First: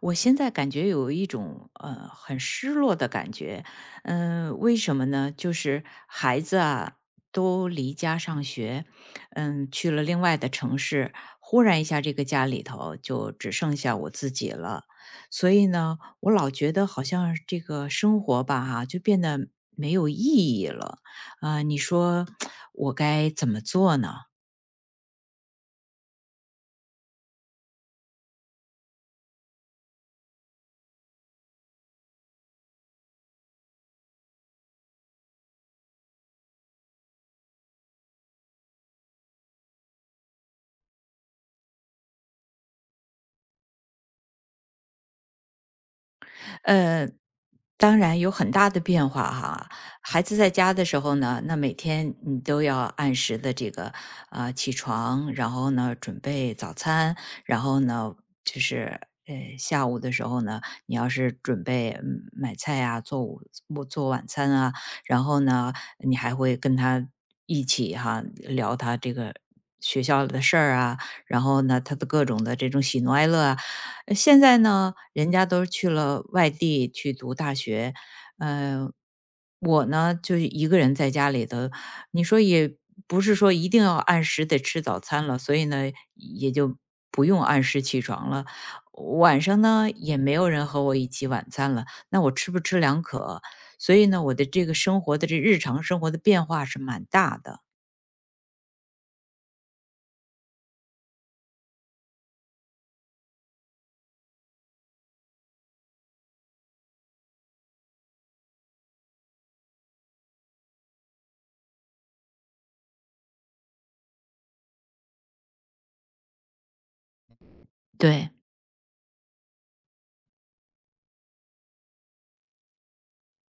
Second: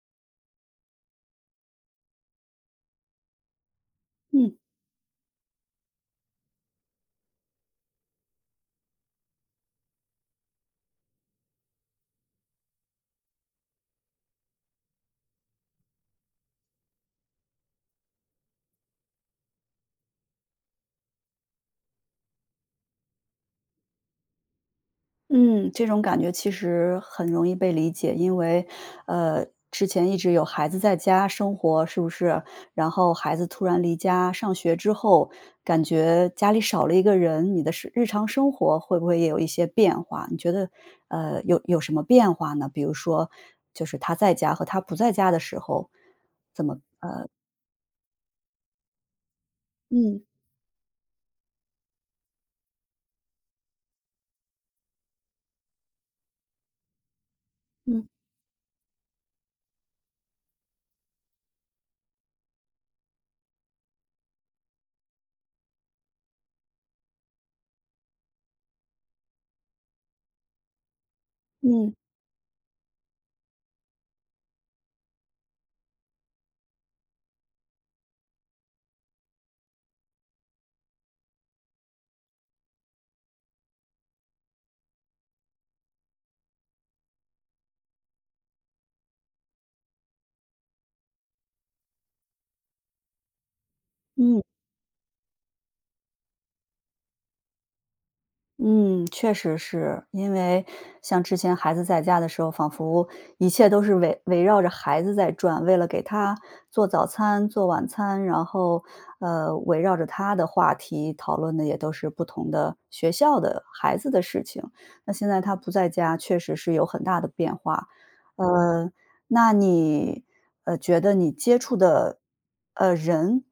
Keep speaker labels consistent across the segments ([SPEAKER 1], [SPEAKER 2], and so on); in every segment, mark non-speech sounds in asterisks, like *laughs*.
[SPEAKER 1] 我现在感觉有一种很失落的感觉，为什么呢？就是孩子啊都离家上学，去了另外的城市，忽然一下这个家里头就只剩下我自己了。所以呢，我老觉得好像这个生活吧哈、就变得没有意义了。你说 *tsk* 我该怎么做呢？
[SPEAKER 2] 嗯，这种感觉其实很容易被理解，因为，呃，之前一直有孩子在家生活，是不是？然后孩子突然离家上学之后，感觉家里少了一个人，你的是日常生活会不会也有一些变化？你觉得，有什么变化呢？比如说，就是他在家和他不在家的时候，怎么
[SPEAKER 1] 呃，当然有很大的变化哈。
[SPEAKER 2] 嗯
[SPEAKER 1] 孩子在家的时候呢，那每天你都要按时的这个起床，然后呢准备早餐，然后
[SPEAKER 2] 嗯
[SPEAKER 1] 呢就是下午的时候呢，你要是准备买菜啊，做午做做晚餐啊，然后呢你还会跟他一起哈聊他这个。学校的事儿啊，然后呢，
[SPEAKER 2] 嗯
[SPEAKER 1] 他的各种的这种喜怒哀乐啊。现在呢，人家都去了外地去读大学。呃，我呢就是一个人在家里头，你说也不是说一定要按时得吃早餐了，所以呢也就不用按时起床了。晚上呢也没有人和我一起晚餐了，那我吃不吃两可，所以呢我
[SPEAKER 2] 嗯。
[SPEAKER 1] 的这个生活的这日常生活的变化是蛮大的。
[SPEAKER 2] 嗯，确实是。因为像之前孩子在家的时候，仿佛一切都是围绕着孩子在转，为了给他做早餐、做晚餐，然后，围绕着他的话题讨论的也都是不同的学校的孩子的事情。那现在他不在家，确实是有很大的变化。
[SPEAKER 1] 对，
[SPEAKER 2] 呃，那你，觉得你接触的，人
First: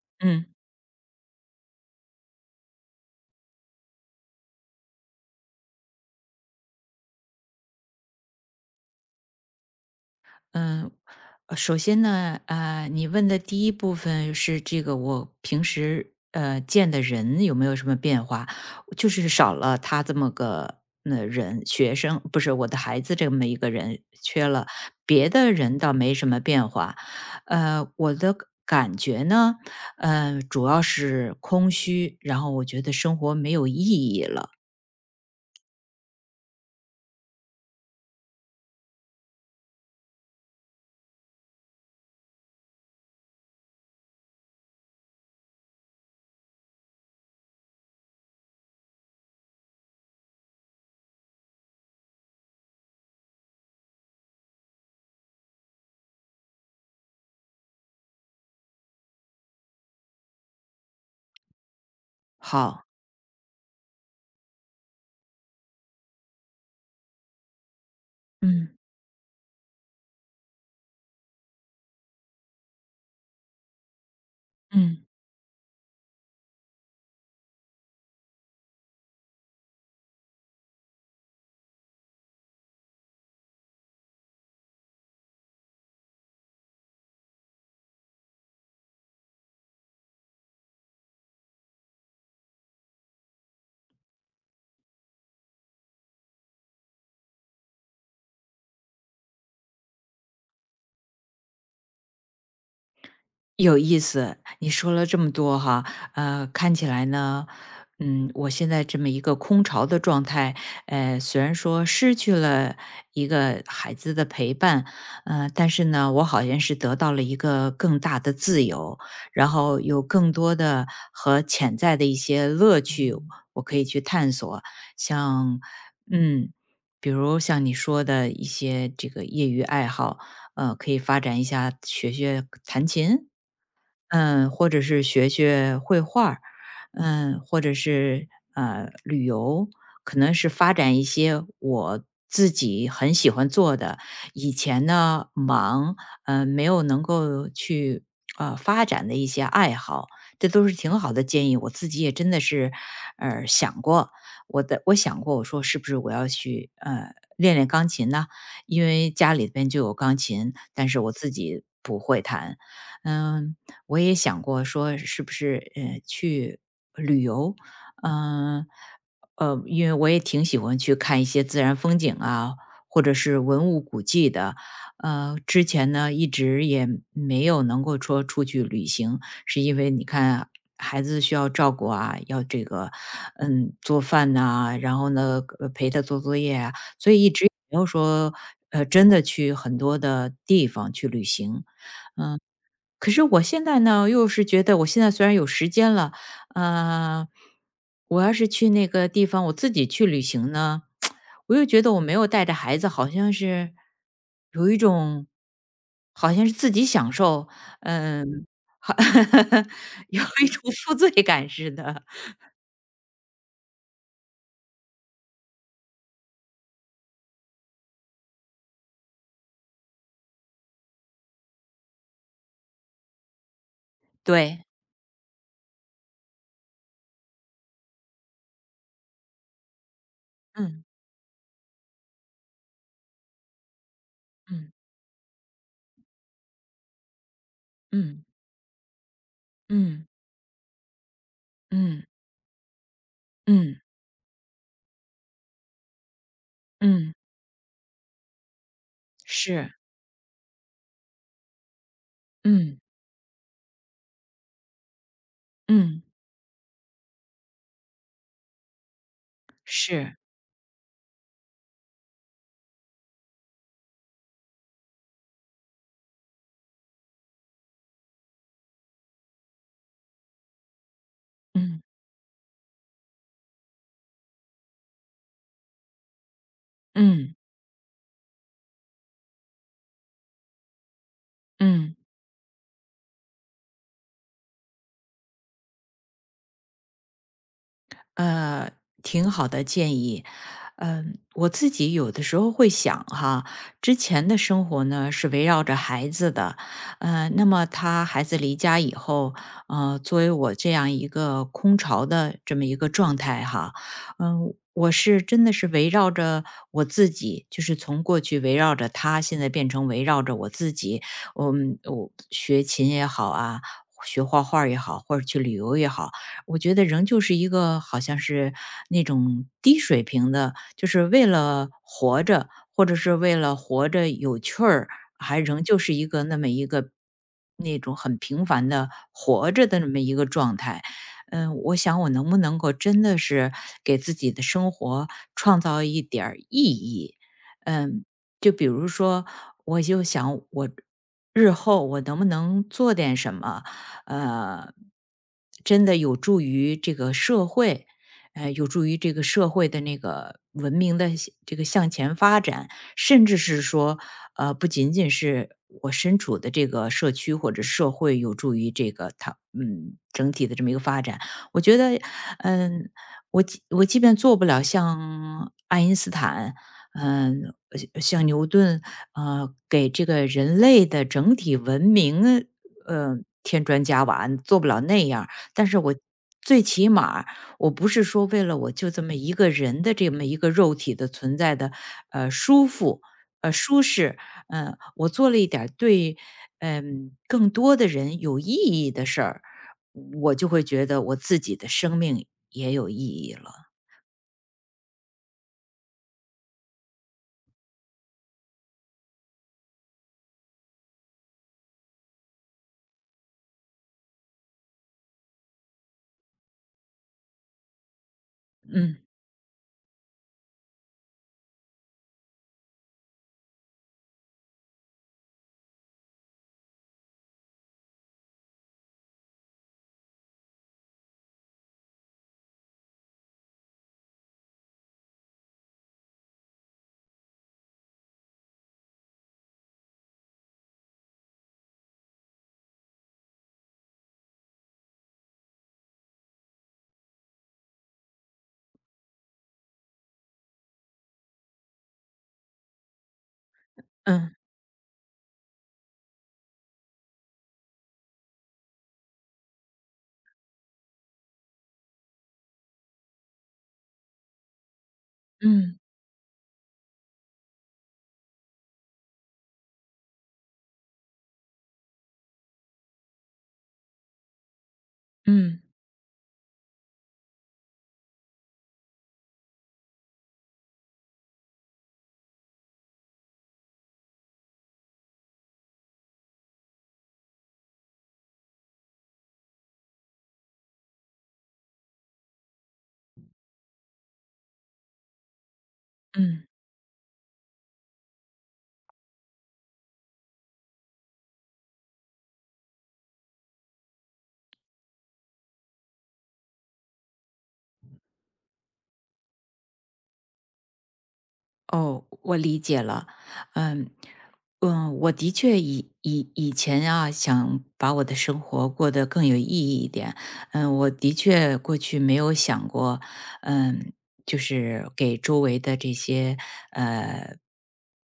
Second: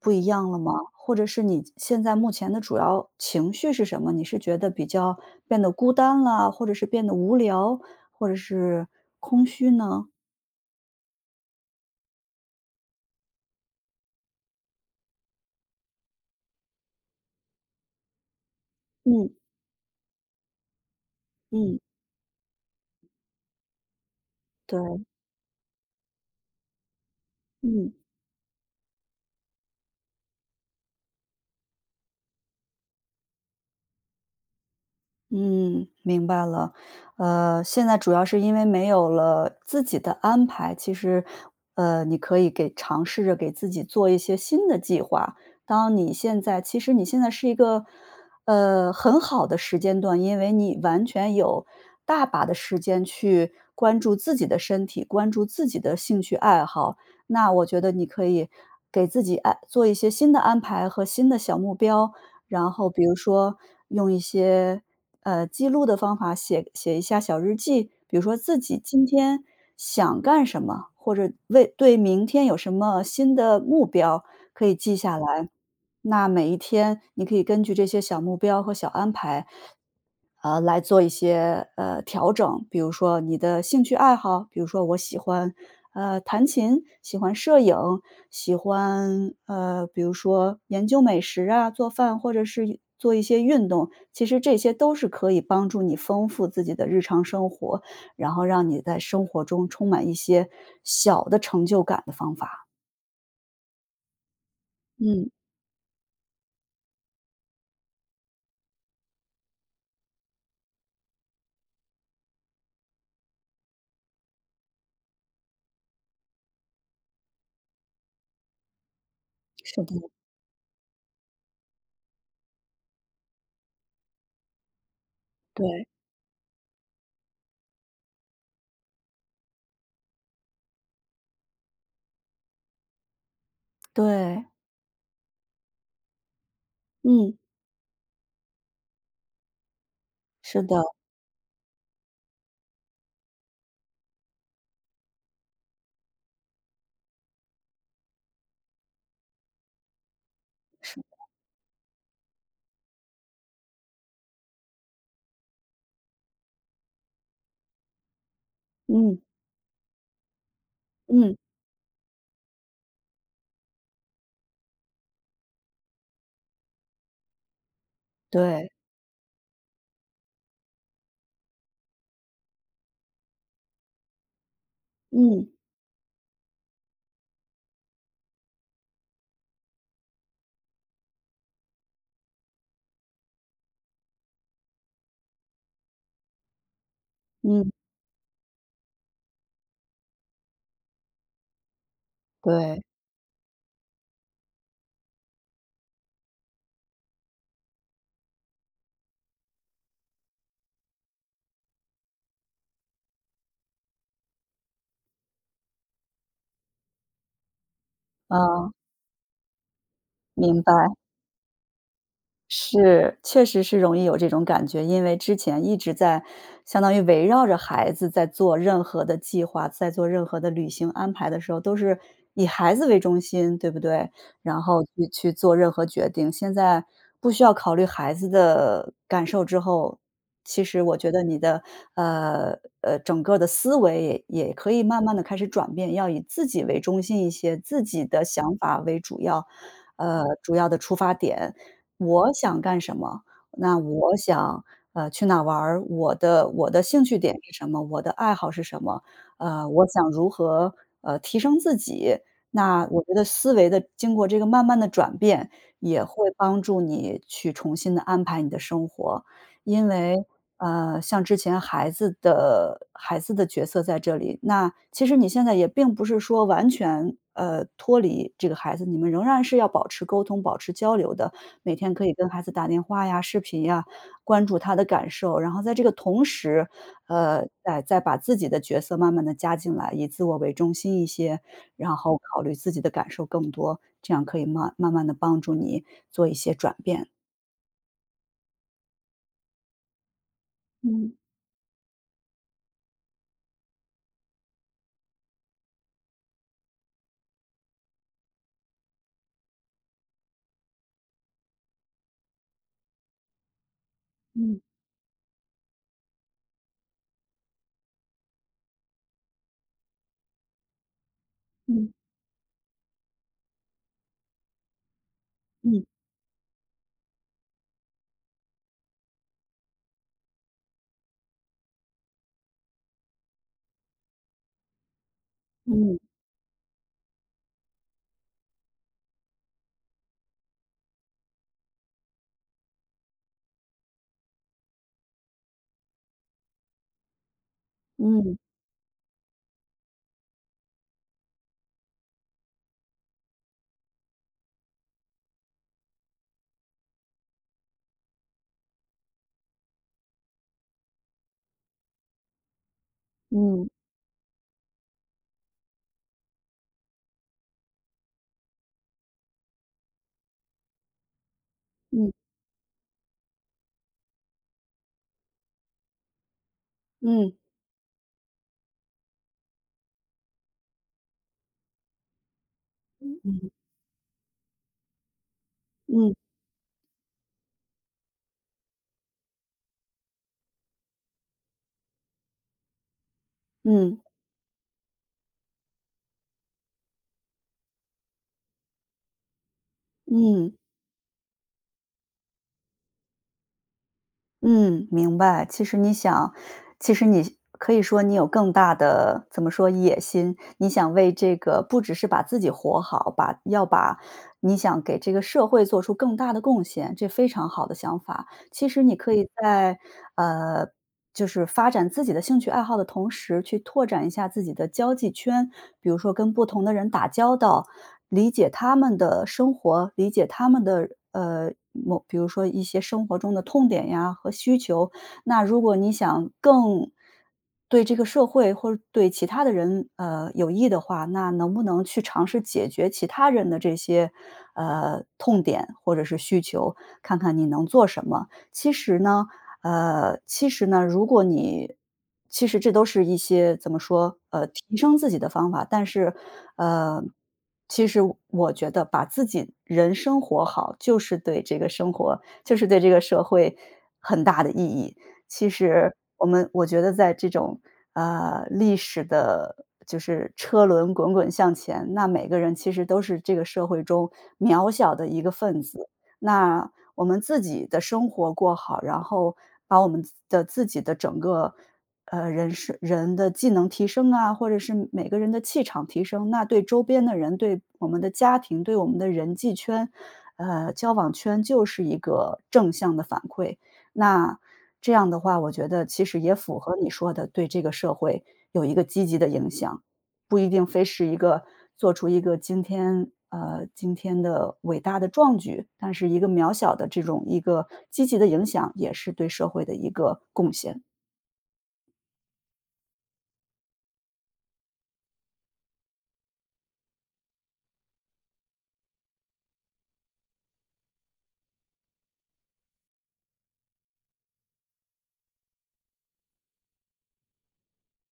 [SPEAKER 2] 不一
[SPEAKER 1] 嗯。
[SPEAKER 2] 样了吗？或者是你现在目前的主要情绪是什么？你是觉得比较变得孤单了，或者是变得无聊，或者是空虚呢？
[SPEAKER 1] 嗯，首先呢，你问的第一部分是这个我平时见的人有没有什么变化，就是
[SPEAKER 2] 嗯，
[SPEAKER 1] 少了他这么个那人，
[SPEAKER 2] 嗯，
[SPEAKER 1] 学生不是我的孩子这么一个人缺了，
[SPEAKER 2] 对，
[SPEAKER 1] 别的人倒没什么变化。
[SPEAKER 2] 嗯。
[SPEAKER 1] 我的感觉呢，主要是空虚，然后我觉得生活没有意义了。
[SPEAKER 2] 嗯，明白了。现在主要是因为没有了自己的安排，其实，你可以给尝试着给自己做一些新的计划。当你现在，其实你现在是一个，很好的时间段，因为你完全有大把的时间去关注自己的身体，关注自己的兴趣爱好。那我觉得你可以给自己安做一些新的安排和新的小目标，然
[SPEAKER 1] 好，
[SPEAKER 2] 后比如说用一些记录的方法，写一下小日记，比如说自
[SPEAKER 1] 嗯
[SPEAKER 2] 己今天想干什么，或者对明天有什么新的目标可以记
[SPEAKER 1] 嗯。
[SPEAKER 2] 下来。那每一天你可以根据这些小目标和小安排来做一些，调整。比如说你的兴趣爱好，比如说我喜欢，弹琴，喜欢摄影，喜欢，比如说研究美食啊，做饭或者是做一些运动。其实这些都是可以帮助你丰富自己的日常生活，然后让你在生活中充满一些小的成就感的方法。
[SPEAKER 1] 有意思，你说了这
[SPEAKER 2] 嗯，
[SPEAKER 1] 么多哈。看起来呢，我现在这么一个空巢的状态，虽然说失去了一个孩子的陪伴，但是呢，我好像是得到了一个更大的自由，然后
[SPEAKER 2] 是的，
[SPEAKER 1] 有更多的和潜在的一些乐趣，我可以去探索。像，
[SPEAKER 2] 对，
[SPEAKER 1] 嗯，比如像你说的一些这个业余爱好，可以发展一下，学学弹琴，
[SPEAKER 2] 对，
[SPEAKER 1] 或者是学学绘画儿，
[SPEAKER 2] 嗯，
[SPEAKER 1] 或者是旅游，可能是
[SPEAKER 2] 是
[SPEAKER 1] 发
[SPEAKER 2] 的，
[SPEAKER 1] 展一些我自己很喜欢做的。以前呢忙，没有能够去发展的一些爱好。这都是挺好的建议。我自己也真的是想过，我想过，我说是不是我要去练练钢琴呢？因为
[SPEAKER 2] 嗯，
[SPEAKER 1] 家里边就有钢琴，但是我自
[SPEAKER 2] 嗯，
[SPEAKER 1] 己不会弹。嗯，我也想过说是不是，去旅游，嗯
[SPEAKER 2] 对，
[SPEAKER 1] 因为我也挺喜欢去看一些自然风景啊，或者是文物古迹的。
[SPEAKER 2] 嗯，
[SPEAKER 1] 之前呢，一直也没有能够说出去旅行，是因为你看孩子需要照顾啊，要这个，做饭呐，然后呢，陪他做作业啊，所以一直也
[SPEAKER 2] 嗯，
[SPEAKER 1] 没有说，真的去很多的地方去旅行。
[SPEAKER 2] 对。
[SPEAKER 1] 可是我现在呢，又是觉得我现在虽然有时间了，呃，我要是去那个地方，我自己去旅行呢，我又觉得我没有带着孩子，好像是有一种，好像是自己享受，嗯，
[SPEAKER 2] 哦，
[SPEAKER 1] 好 *laughs* 有一
[SPEAKER 2] 明
[SPEAKER 1] 种
[SPEAKER 2] 白。
[SPEAKER 1] *laughs* 负罪感似的。
[SPEAKER 2] 是，确实是容易有这种感觉，因为之前一直在相当于围绕着孩子在做任何的计划，在做任何的旅行安排的时候，都是以孩子为中心，对不对？然
[SPEAKER 1] 对，
[SPEAKER 2] 后去做任何决定。现在不需要考虑孩子的感受之后，其实
[SPEAKER 1] 嗯
[SPEAKER 2] 我觉得你的呃整个的思维也可
[SPEAKER 1] 嗯
[SPEAKER 2] 以慢慢的开始转变，要以自己为中心一些，自己
[SPEAKER 1] 嗯
[SPEAKER 2] 的想法为主要，
[SPEAKER 1] 嗯
[SPEAKER 2] 主要的出发点。
[SPEAKER 1] 嗯
[SPEAKER 2] 我想干什么？那
[SPEAKER 1] 嗯
[SPEAKER 2] 我想，去哪玩儿我的兴
[SPEAKER 1] 嗯，
[SPEAKER 2] 趣点是什么？我的爱好是什么？
[SPEAKER 1] 是，
[SPEAKER 2] 我想如何，提升自己？
[SPEAKER 1] 嗯
[SPEAKER 2] 那我觉得思维的经过这个慢慢的转变，
[SPEAKER 1] 嗯
[SPEAKER 2] 也会帮助你去重新的安排你的生活。因
[SPEAKER 1] 是，
[SPEAKER 2] 为，像之前孩子的角色在这里，那其实你现在也并不是说完全，脱离这个孩子，你们仍然是要保持沟通、保持交流的。每
[SPEAKER 1] 嗯
[SPEAKER 2] 天可以跟孩子打电话呀、视频呀，关注他的感受，然后在这个同时，
[SPEAKER 1] 嗯
[SPEAKER 2] 再把自己的角色慢慢的加进来，以自我为中心一些，
[SPEAKER 1] 嗯。
[SPEAKER 2] 然后考虑自己的感受更多，这样可以慢慢的帮助你做一些转变。
[SPEAKER 1] 呃，挺好的建议。
[SPEAKER 2] 嗯
[SPEAKER 1] 我自己有的时候会想哈，之前的生活呢是围绕着孩子的，那么孩子离家以后，作为我这样一个空巢的这么一个状态哈，
[SPEAKER 2] 嗯
[SPEAKER 1] 我是真的是围绕着我自己，就是从过去围绕着他，现在变成围绕着我自己。
[SPEAKER 2] 嗯
[SPEAKER 1] 我学琴也好啊，学画画儿也好，或者去旅游也
[SPEAKER 2] 嗯
[SPEAKER 1] 好，我觉得仍旧是一个好像是那种低水平的，就是为了活着，或者是为了活着有趣儿，还仍旧是
[SPEAKER 2] 嗯
[SPEAKER 1] 一个那么一个那种很平凡的活着的那么一个状态。我想我能不能够真的是给自己的生活创造一点儿意义？嗯，
[SPEAKER 2] 嗯
[SPEAKER 1] 就比如说，我就想我日后我能不能做点什么？呃，真的有助于这个社会，有助于这个社会的那个文明的向向前发展，甚至是
[SPEAKER 2] 嗯
[SPEAKER 1] 说，不仅仅是我身处的这个社区或者社会有助于这个它，整体的这么一个发展。我觉得，
[SPEAKER 2] 嗯
[SPEAKER 1] 嗯，我即便做不了像爱因斯坦，
[SPEAKER 2] 嗯嗯
[SPEAKER 1] 嗯，像牛顿，给这个人类的整体文明，添砖加瓦，做不了那样儿，但是我
[SPEAKER 2] 嗯
[SPEAKER 1] 最起码儿我不是说为了我就这么一个人的这么一个肉体的存在的舒服，舒
[SPEAKER 2] 嗯嗯
[SPEAKER 1] 适，我做了一点儿对，更多的人有意义的事儿，我就
[SPEAKER 2] 嗯。
[SPEAKER 1] 会觉得我自己的生命也有意义了。
[SPEAKER 2] 嗯，明白。其实你想，其实你可以说你有更大的怎么说野心，你想为这个不只是把自己活好，把要把你想给这个社会做出更大的贡献，这非常好的想法。其实你可以在呃，就是发展自己的兴趣爱好的同时，去拓展一下自己的交际圈，比如说跟不同的人打交道，理解他们的生活，理解他们的某，比如说一些生活中的痛点呀和需求。那如果你想更对这个社会或者对其他的人有益的话，那能不能去尝试解决其他人的这些痛点或者是需求，看看你能做什么？其实呢，如果你其实这都是一些怎么说，
[SPEAKER 1] 嗯
[SPEAKER 2] 提升自己的方法，但是，呃，其实我觉得把自己人生活好，就是对这个生活，就是对这个社会很大的意义。其
[SPEAKER 1] 嗯
[SPEAKER 2] 实我觉得在这种历史的，就是车轮滚滚向前，那每个人其实都是这个社会中渺小的
[SPEAKER 1] 嗯
[SPEAKER 2] 一个分
[SPEAKER 1] 嗯嗯
[SPEAKER 2] 子。那我们自己的生活过好，然后把我们自己的整个，人的技能提升啊，或者是每个人的气场提升，那对周边的人、对我们的家庭、对我们的人际圈，交往圈就是一个正向的反馈。那这样的话，我觉得其实也
[SPEAKER 1] 嗯。
[SPEAKER 2] 符合你说的，对这个社会有一个积极的影响。不一定非是一个做出一个今天的伟大的壮举，但是一个渺小的这种一个积极的影响，也是对社会的一个贡献。
[SPEAKER 1] 哦，我理解了。嗯嗯，我的确以前啊，想把我的生活过得更有意义一点。我的确过去没有想过，嗯，就是给周围的这些呃。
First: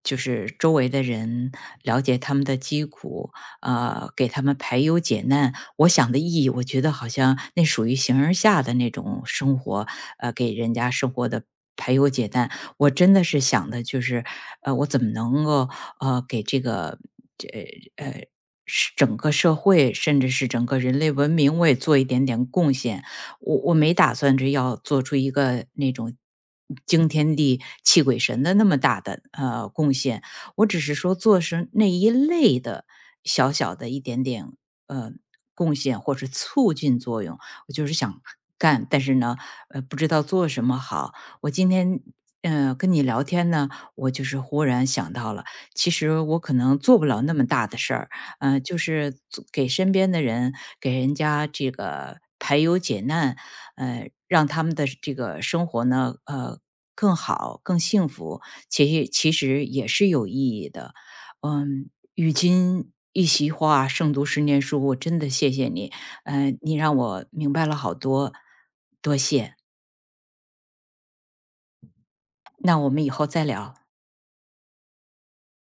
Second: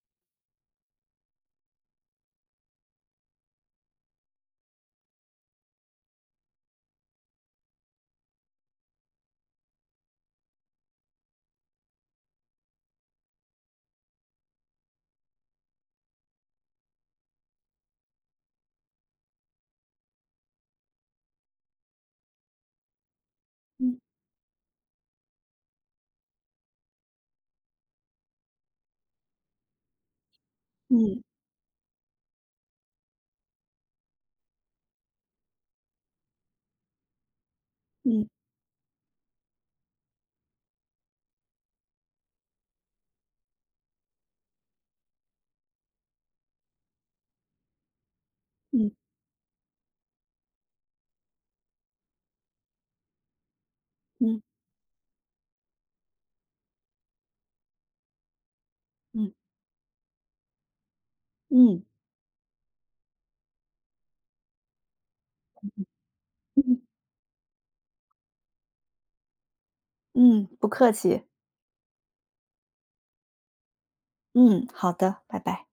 [SPEAKER 1] 就是周围的人了解他们的疾苦，给他们排忧解难。我想的意义，我觉得好像那属于形而下的那种生活，给人家生活的排忧解难。我真的是想的就是，我怎么能够给这个这呃是整个社会，甚至是整个人类文明，我也做一点点贡献。我没
[SPEAKER 2] 嗯
[SPEAKER 1] 打算着要做出一个那种，惊天地泣鬼神的那么大的贡献，我只是说
[SPEAKER 2] 嗯
[SPEAKER 1] 做是那一类的小小的一点点呃贡献或是促进作用。我就是想
[SPEAKER 2] 嗯
[SPEAKER 1] 干，但是呢，不知道做什么好。我今天跟你聊天呢，我就是忽然想到了，其实我可能做不了那么大的事儿，就
[SPEAKER 2] 嗯
[SPEAKER 1] 是做给身边的人，给人家这个排忧解难，
[SPEAKER 2] 嗯
[SPEAKER 1] 让他们的这个生活呢，更好、更幸福，其实
[SPEAKER 2] 嗯
[SPEAKER 1] 其实也是有意义的。
[SPEAKER 2] 嗯
[SPEAKER 1] 嗯，与君一席话，胜读十年书。我真的谢谢你，你
[SPEAKER 2] 嗯
[SPEAKER 1] 让我明白了好多，多谢。
[SPEAKER 2] 嗯，不客气。
[SPEAKER 1] 那我们以后再聊。
[SPEAKER 2] 嗯，好的，拜拜。